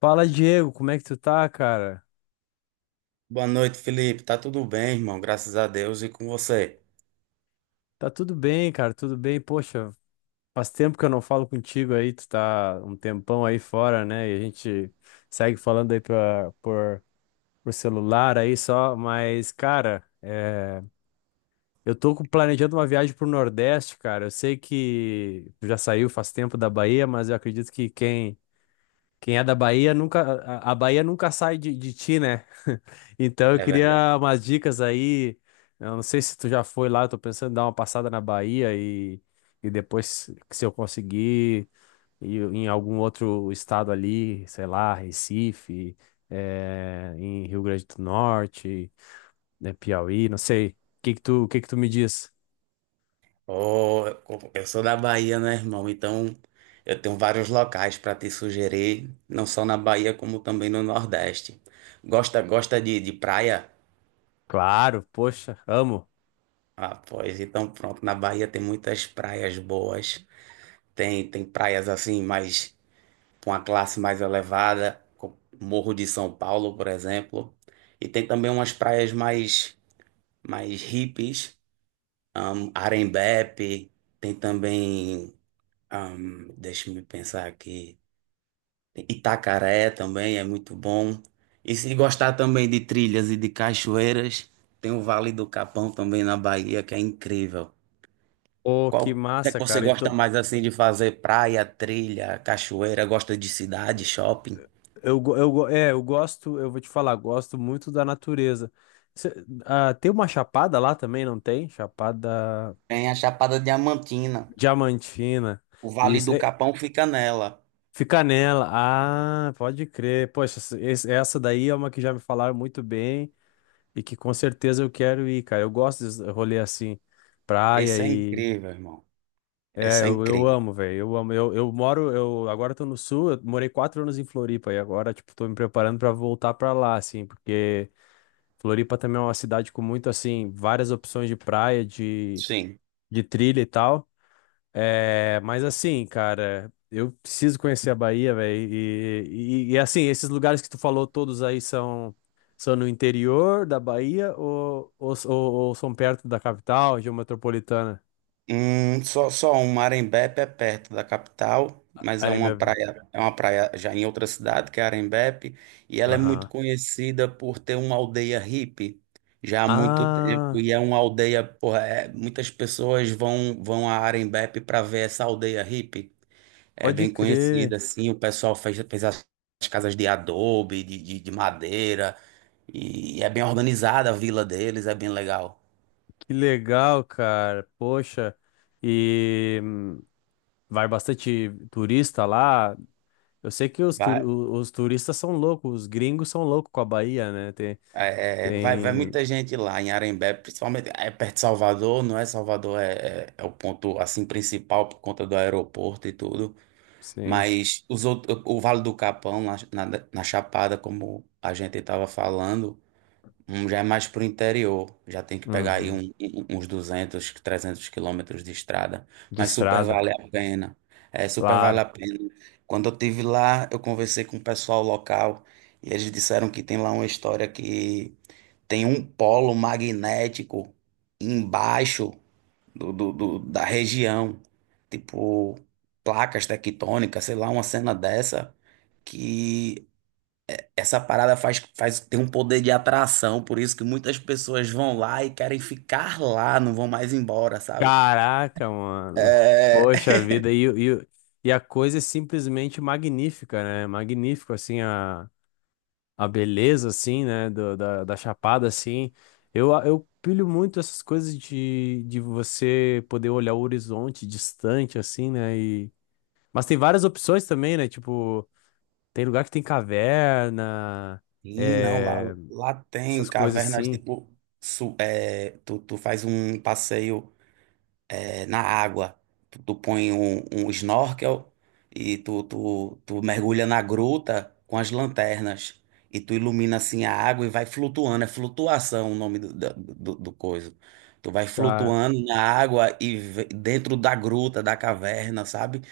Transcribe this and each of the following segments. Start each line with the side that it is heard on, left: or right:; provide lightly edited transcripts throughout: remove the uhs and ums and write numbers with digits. left: Fala, Diego, como é que tu tá, cara?
right: Boa noite, Felipe. Tá tudo bem, irmão? Graças a Deus e com você.
left: Tá tudo bem, cara, tudo bem. Poxa, faz tempo que eu não falo contigo aí, tu tá um tempão aí fora, né? E a gente segue falando aí por celular aí só, mas, cara, é, eu tô planejando uma viagem pro Nordeste, cara. Eu sei que tu já saiu faz tempo da Bahia, mas eu acredito que quem é da Bahia nunca, a Bahia nunca sai de ti, né? Então eu
right: É
left: queria
right: verdade.
left: umas dicas aí. Eu não sei se tu já foi lá, eu tô pensando em dar uma passada na Bahia e depois, se eu conseguir, ir em algum outro estado ali, sei lá, Recife, em Rio Grande do Norte, né, Piauí, não sei. O que que tu me diz?
right: Oh, eu sou da Bahia, né, irmão? Então, eu tenho vários locais para te sugerir, não só na Bahia, como também no Nordeste. Gosta de praia?
left: Claro, poxa, amo.
right: Ah, pois, então pronto. Na Bahia tem muitas praias boas. Tem praias assim, mais com a classe mais elevada, como Morro de São Paulo, por exemplo. E tem também umas praias mais hippies. Arembep, tem também, deixa-me pensar aqui, tem Itacaré também é muito bom. E se gostar também de trilhas e de cachoeiras, tem o Vale do Capão também na Bahia, que é incrível.
left: Pô, que
right: Qual é que
left: massa,
right: você
left: cara.
right: gosta mais assim de fazer? Praia, trilha, cachoeira, gosta de cidade, shopping?
left: Eu gosto, eu vou te falar, gosto muito da natureza. Cê- Tem uma chapada lá também, não tem? Chapada
right: Tem a Chapada Diamantina.
left: Diamantina.
right: O Vale
left: Isso,
right: do
left: é,
right: Capão fica nela.
left: fica nela. Ah, pode crer. Poxa, essa daí é uma que já me falaram muito bem e que com certeza eu quero ir, cara. Eu gosto de rolê assim, praia
right: Esse é
left: e.
right: incrível, irmão.
left: É,
right: Esse é
left: eu
right: incrível.
left: amo, velho. Eu amo. Eu agora tô no sul, eu morei 4 anos em Floripa e agora, tipo, tô me preparando pra voltar pra lá, assim, porque. Floripa também é uma cidade com muito, assim, várias opções de praia, de,
right: Sim.
left: de trilha e tal. É, mas assim, cara, eu preciso conhecer a Bahia, velho. E, assim, esses lugares que tu falou todos aí são no interior da Bahia ou, ou são perto da capital, região metropolitana?
right: Só um, Arembepe é perto da capital, mas
left: Arembebe.
right: é uma praia já em outra cidade, que é Arembepe, e ela é muito
left: Aham.
right: conhecida por ter uma aldeia hippie já há muito tempo,
left: Ah,
right: e é uma aldeia, porra, muitas pessoas vão a Arembepe para ver essa aldeia hippie. É
left: pode
right: bem
left: crer.
right: conhecida, assim, o pessoal fez as casas de adobe, de madeira, e é bem organizada a vila deles, é bem legal.
left: Que legal, cara. Poxa. E vai bastante turista lá. Eu sei que os turistas são loucos, os gringos são loucos com a Bahia, né? Tem,
right: É, é, vai
left: tem,
right: muita gente lá em Arembé, principalmente é perto de Salvador, não é? Salvador é o ponto assim principal por conta do aeroporto e tudo,
left: sim.
right: mas os outros, o Vale do Capão, lá na Chapada, como a gente estava falando, já é mais pro interior, já tem que pegar aí
left: Uhum.
right: uns 200 300 quilômetros de estrada,
left: De
right: mas super
left: estrada,
right: vale a pena, é, super vale
left: claro.
right: a pena. Quando eu tive lá, eu conversei com o pessoal local e eles disseram que tem lá uma história que tem um polo magnético embaixo da região, tipo placas tectônicas, sei lá, uma cena dessa, que essa parada tem um poder de atração, por isso que muitas pessoas vão lá e querem ficar lá, não vão mais embora, sabe?
left: Caraca, mano.
right: É...
left: Poxa vida, e a coisa é simplesmente magnífica, né? Magnífico, assim, a, beleza, assim, né? Da Chapada, assim. Eu pilho muito essas coisas de você poder olhar o horizonte distante, assim, né? E, mas tem várias opções também, né? Tipo. Tem lugar que tem caverna,
right: Sim, não, lá,
left: é,
right: lá tem
left: essas coisas
right: cavernas,
left: assim.
right: tipo, tu faz um passeio. É, na água. Tu põe um snorkel e tu mergulha na gruta com as lanternas. E tu ilumina assim a água e vai flutuando. É flutuação o nome do coisa. Tu vai
left: Ca-
right: flutuando na água e dentro da gruta, da caverna, sabe?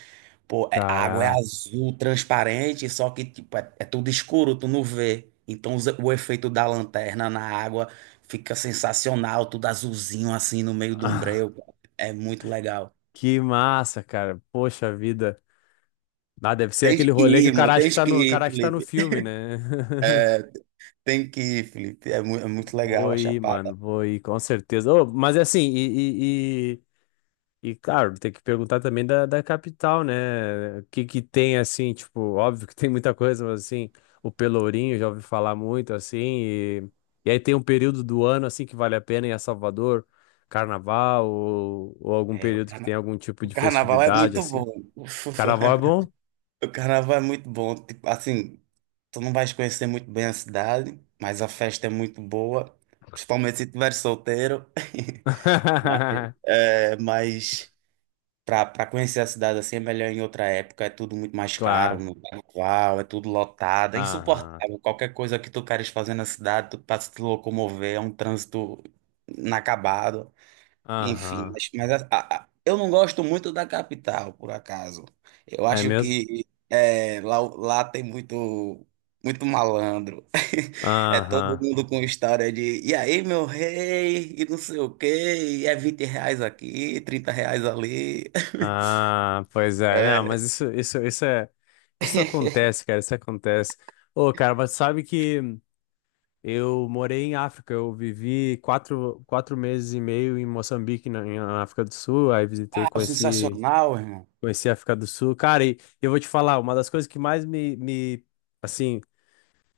right: Pô, a água é
left: Caraca.
right: azul, transparente, só que tipo, é tudo escuro, tu não vê. Então o efeito da lanterna na água fica sensacional, tudo azulzinho assim no meio de um breu, cara. É muito legal.
left: Que massa, cara. Poxa vida. Ah, deve ser
right: Tens
left: aquele
right: que
left: rolê
right: ir,
left: que o
right: irmão,
left: cara acha que
right: tens
left: tá
right: que
left: no, o
right: ir,
left: cara acha que tá no
right: Felipe.
left: filme, né?
right: É, tem que ir, Felipe. É, é muito
left: Vou
right: legal a
left: ir, mano.
right: Chapada.
left: Vou ir, com certeza. Ô, mas é assim, E, claro, tem que perguntar também da, capital, né? O que que tem, assim, tipo, óbvio que tem muita coisa, mas, assim, o Pelourinho, já ouvi falar muito, assim, e aí tem um período do ano, assim, que vale a pena ir a Salvador, carnaval, ou algum
right: É,
left: período que tem algum tipo
right: o
left: de
right: carnaval é
left: festividade,
right: muito
left: assim.
right: bom.
left: Carnaval é bom?
right: O carnaval é muito bom. Tipo, assim, tu não vais conhecer muito bem a cidade, mas a festa é muito boa, principalmente se estiver solteiro. Mas, mas para conhecer a cidade assim é melhor em outra época, é tudo muito mais caro
left: Claro.
right: no carnaval, é tudo lotado, é
left: Aham.
right: insuportável. Qualquer coisa que tu queres fazer na cidade, tu tá se locomover, é um trânsito inacabado. Enfim,
left: Aham.
right: mas eu não gosto muito da capital, por acaso. Eu
left: É
right: acho
left: mesmo?
right: que lá tem muito, muito malandro. É todo
left: Aham.
right: mundo com história de e aí, meu rei, e não sei o quê, e é R$ 20 aqui, R$ 30 ali.
left: Ah, pois é. Não,
right: É,
left: mas isso, isso acontece, cara. Isso acontece. Ô, cara, mas sabe que eu morei em África. Eu vivi quatro meses e meio em Moçambique, na África do Sul. Aí visitei,
right: ah,
left: conheci,
right: sensacional, irmão.
left: conheci a África do Sul. Cara, e eu vou te falar, uma das coisas que mais me, assim,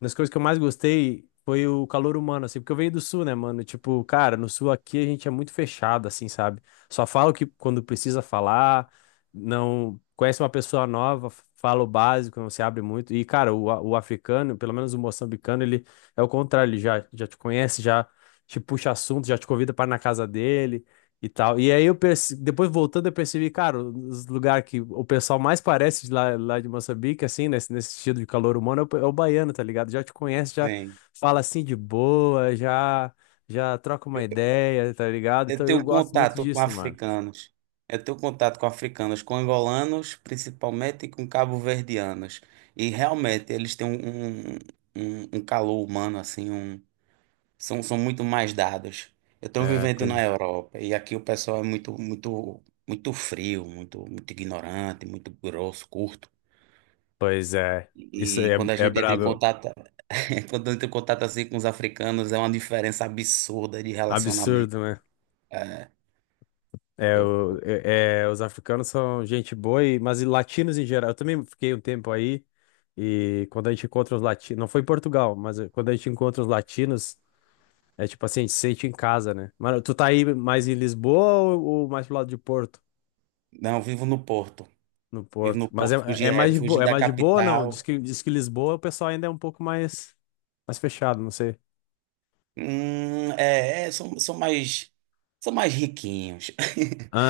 left: uma das coisas que eu mais gostei foi o calor humano, assim, porque eu venho do sul, né, mano? Tipo, cara, no sul aqui a gente é muito fechado, assim, sabe? Só fala o que quando precisa falar, não conhece uma pessoa nova, fala o básico, não se abre muito. E, cara, o africano, pelo menos o moçambicano, ele é o contrário, ele já te conhece, já te puxa assunto, já te convida para ir na casa dele e tal. E aí eu depois voltando eu percebi, cara, os lugares que o pessoal mais parece de lá, lá de Moçambique, assim, nesse estilo de calor humano, é o baiano, tá ligado? Já te conhece, já fala assim de boa, já troca uma ideia, tá ligado?
right: Eu
left: Então eu
right: tenho
left: gosto muito
right: contato com
left: disso, mano.
right: africanos. Eu tenho contato com africanos, com angolanos, principalmente e com cabo-verdianos. E realmente eles têm um calor humano, assim, são muito mais dados. Eu estou
left: É,
right: vivendo
left: pois,
right: na Europa e aqui o pessoal é muito, muito, muito frio, muito, muito ignorante, muito grosso, curto.
left: pois é. Isso
right: E
left: aí
right: quando a
left: é,
right: gente entra em
left: brabo,
right: contato, quando entra em contato assim com os africanos, é uma diferença absurda de relacionamento.
left: absurdo, né? É,
right: Eu,
left: os africanos são gente boa, e, mas e latinos em geral. Eu também fiquei um tempo aí, e quando a gente encontra os latinos, não foi em Portugal, mas quando a gente encontra os latinos, é tipo assim, a gente se sente em casa, né? Mas tu tá aí mais em Lisboa ou, mais pro lado de Porto?
right: não, eu vivo no Porto.
left: No
right: Vivo
left: Porto.
right: no
left: Mas é,
right: Porto,
left: é
right: fugir,
left: mais
right: é,
left: de
right: fugir
left: boa, é
right: da
left: mais de boa ou não? Diz
right: capital.
left: que, diz que Lisboa o pessoal ainda é um pouco mais fechado, não sei.
right: Hum, é, é, são, são mais, são mais riquinhos.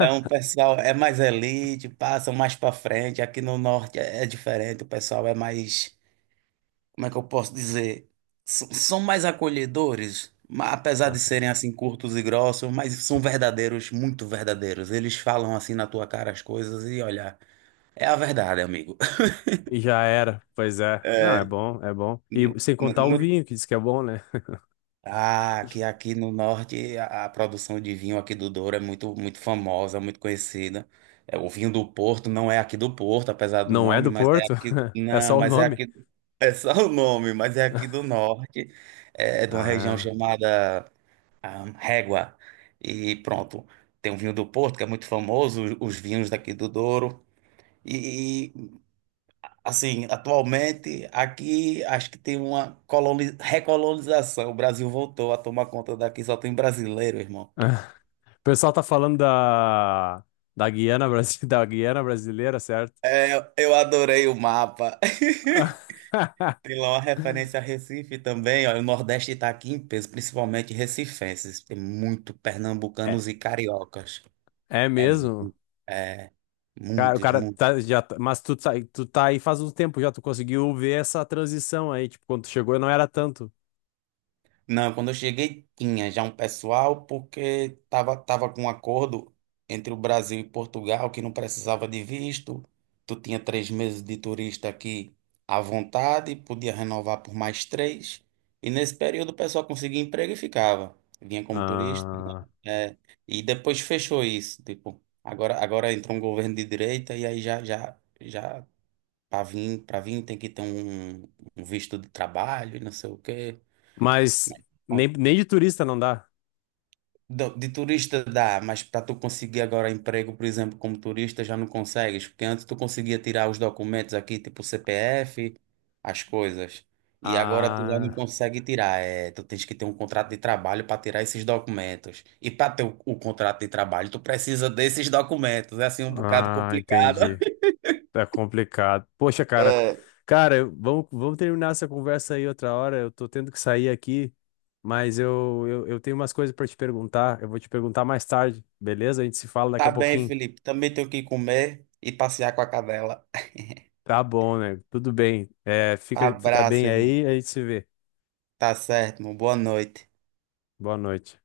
right: É um pessoal, é mais elite, passam mais para frente. Aqui no norte é diferente, o pessoal é mais, como é que eu posso dizer? São mais acolhedores, apesar de serem assim curtos e grossos, mas são verdadeiros, muito verdadeiros. Eles falam assim na tua cara as coisas e olha, é a verdade, amigo.
left: E já era, pois é. Não, é
right: É,
left: bom, é bom. E sem contar o
right: não,
left: vinho, que diz que é bom, né?
right: ah, que aqui no norte a produção de vinho aqui do Douro é muito, muito famosa, muito conhecida. É, o vinho do Porto não é aqui do Porto, apesar do
left: Não é
right: nome,
left: do
right: mas é
left: Porto?
right: aqui.
left: É só
right: Não,
left: o
right: mas é
left: nome?
right: aqui. É só o nome, mas é aqui do norte. É de uma região
left: Ah.
right: chamada Régua. E pronto. Tem o vinho do Porto, que é muito famoso, os vinhos daqui do Douro. E assim, atualmente, aqui acho que tem uma recolonização. O Brasil voltou a tomar conta daqui, só tem brasileiro, irmão.
left: O pessoal tá falando da Guiana, da Guiana brasileira, certo?
right: É, eu adorei o mapa. Tem lá uma referência a Recife também, ó. O Nordeste está aqui em peso, principalmente recifenses. Tem muito
left: É,
right: pernambucanos e cariocas.
left: é
right: É,
left: mesmo?
right: é
left: Cara, o
right: muitos,
left: cara
right: muitos.
left: tá, já, tá- mas tu tá aí faz um tempo já, tu conseguiu ver essa transição aí, tipo, quando tu chegou não era tanto.
right: Não, quando eu cheguei tinha já um pessoal, porque tava com um acordo entre o Brasil e Portugal que não precisava de visto. Tu tinha 3 meses de turista aqui à vontade, podia renovar por mais três. E nesse período o pessoal conseguia emprego e ficava. Vinha como turista.
left: Ah,
right: É, e depois fechou isso. Tipo, agora entrou um governo de direita e aí já para vir tem que ter um visto de trabalho e não sei o quê.
left: mas nem de turista não dá.
right: De turista dá, mas para tu conseguir agora emprego, por exemplo, como turista, já não consegues, porque antes tu conseguia tirar os documentos aqui, tipo CPF, as coisas, e agora tu já não
left: Ah,
right: consegue tirar, tu tens que ter um contrato de trabalho para tirar esses documentos. E para ter o contrato de trabalho, tu precisa desses documentos, é assim um bocado
left: ah,
right: complicado.
left: entendi. Tá complicado. Poxa, cara.
right: É,
left: Cara, vamos terminar essa conversa aí outra hora. Eu tô tendo que sair aqui, mas eu tenho umas coisas pra te perguntar. Eu vou te perguntar mais tarde, beleza? A gente se fala daqui a
right: tá bem,
left: pouquinho.
right: Felipe, também tenho que comer e passear com a cadela.
left: Tá bom, né? Tudo bem. É, fica
right: Abraço,
left: bem
right: irmão.
left: aí, a gente se vê.
right: Tá certo, irmão. Boa noite.
left: Boa noite.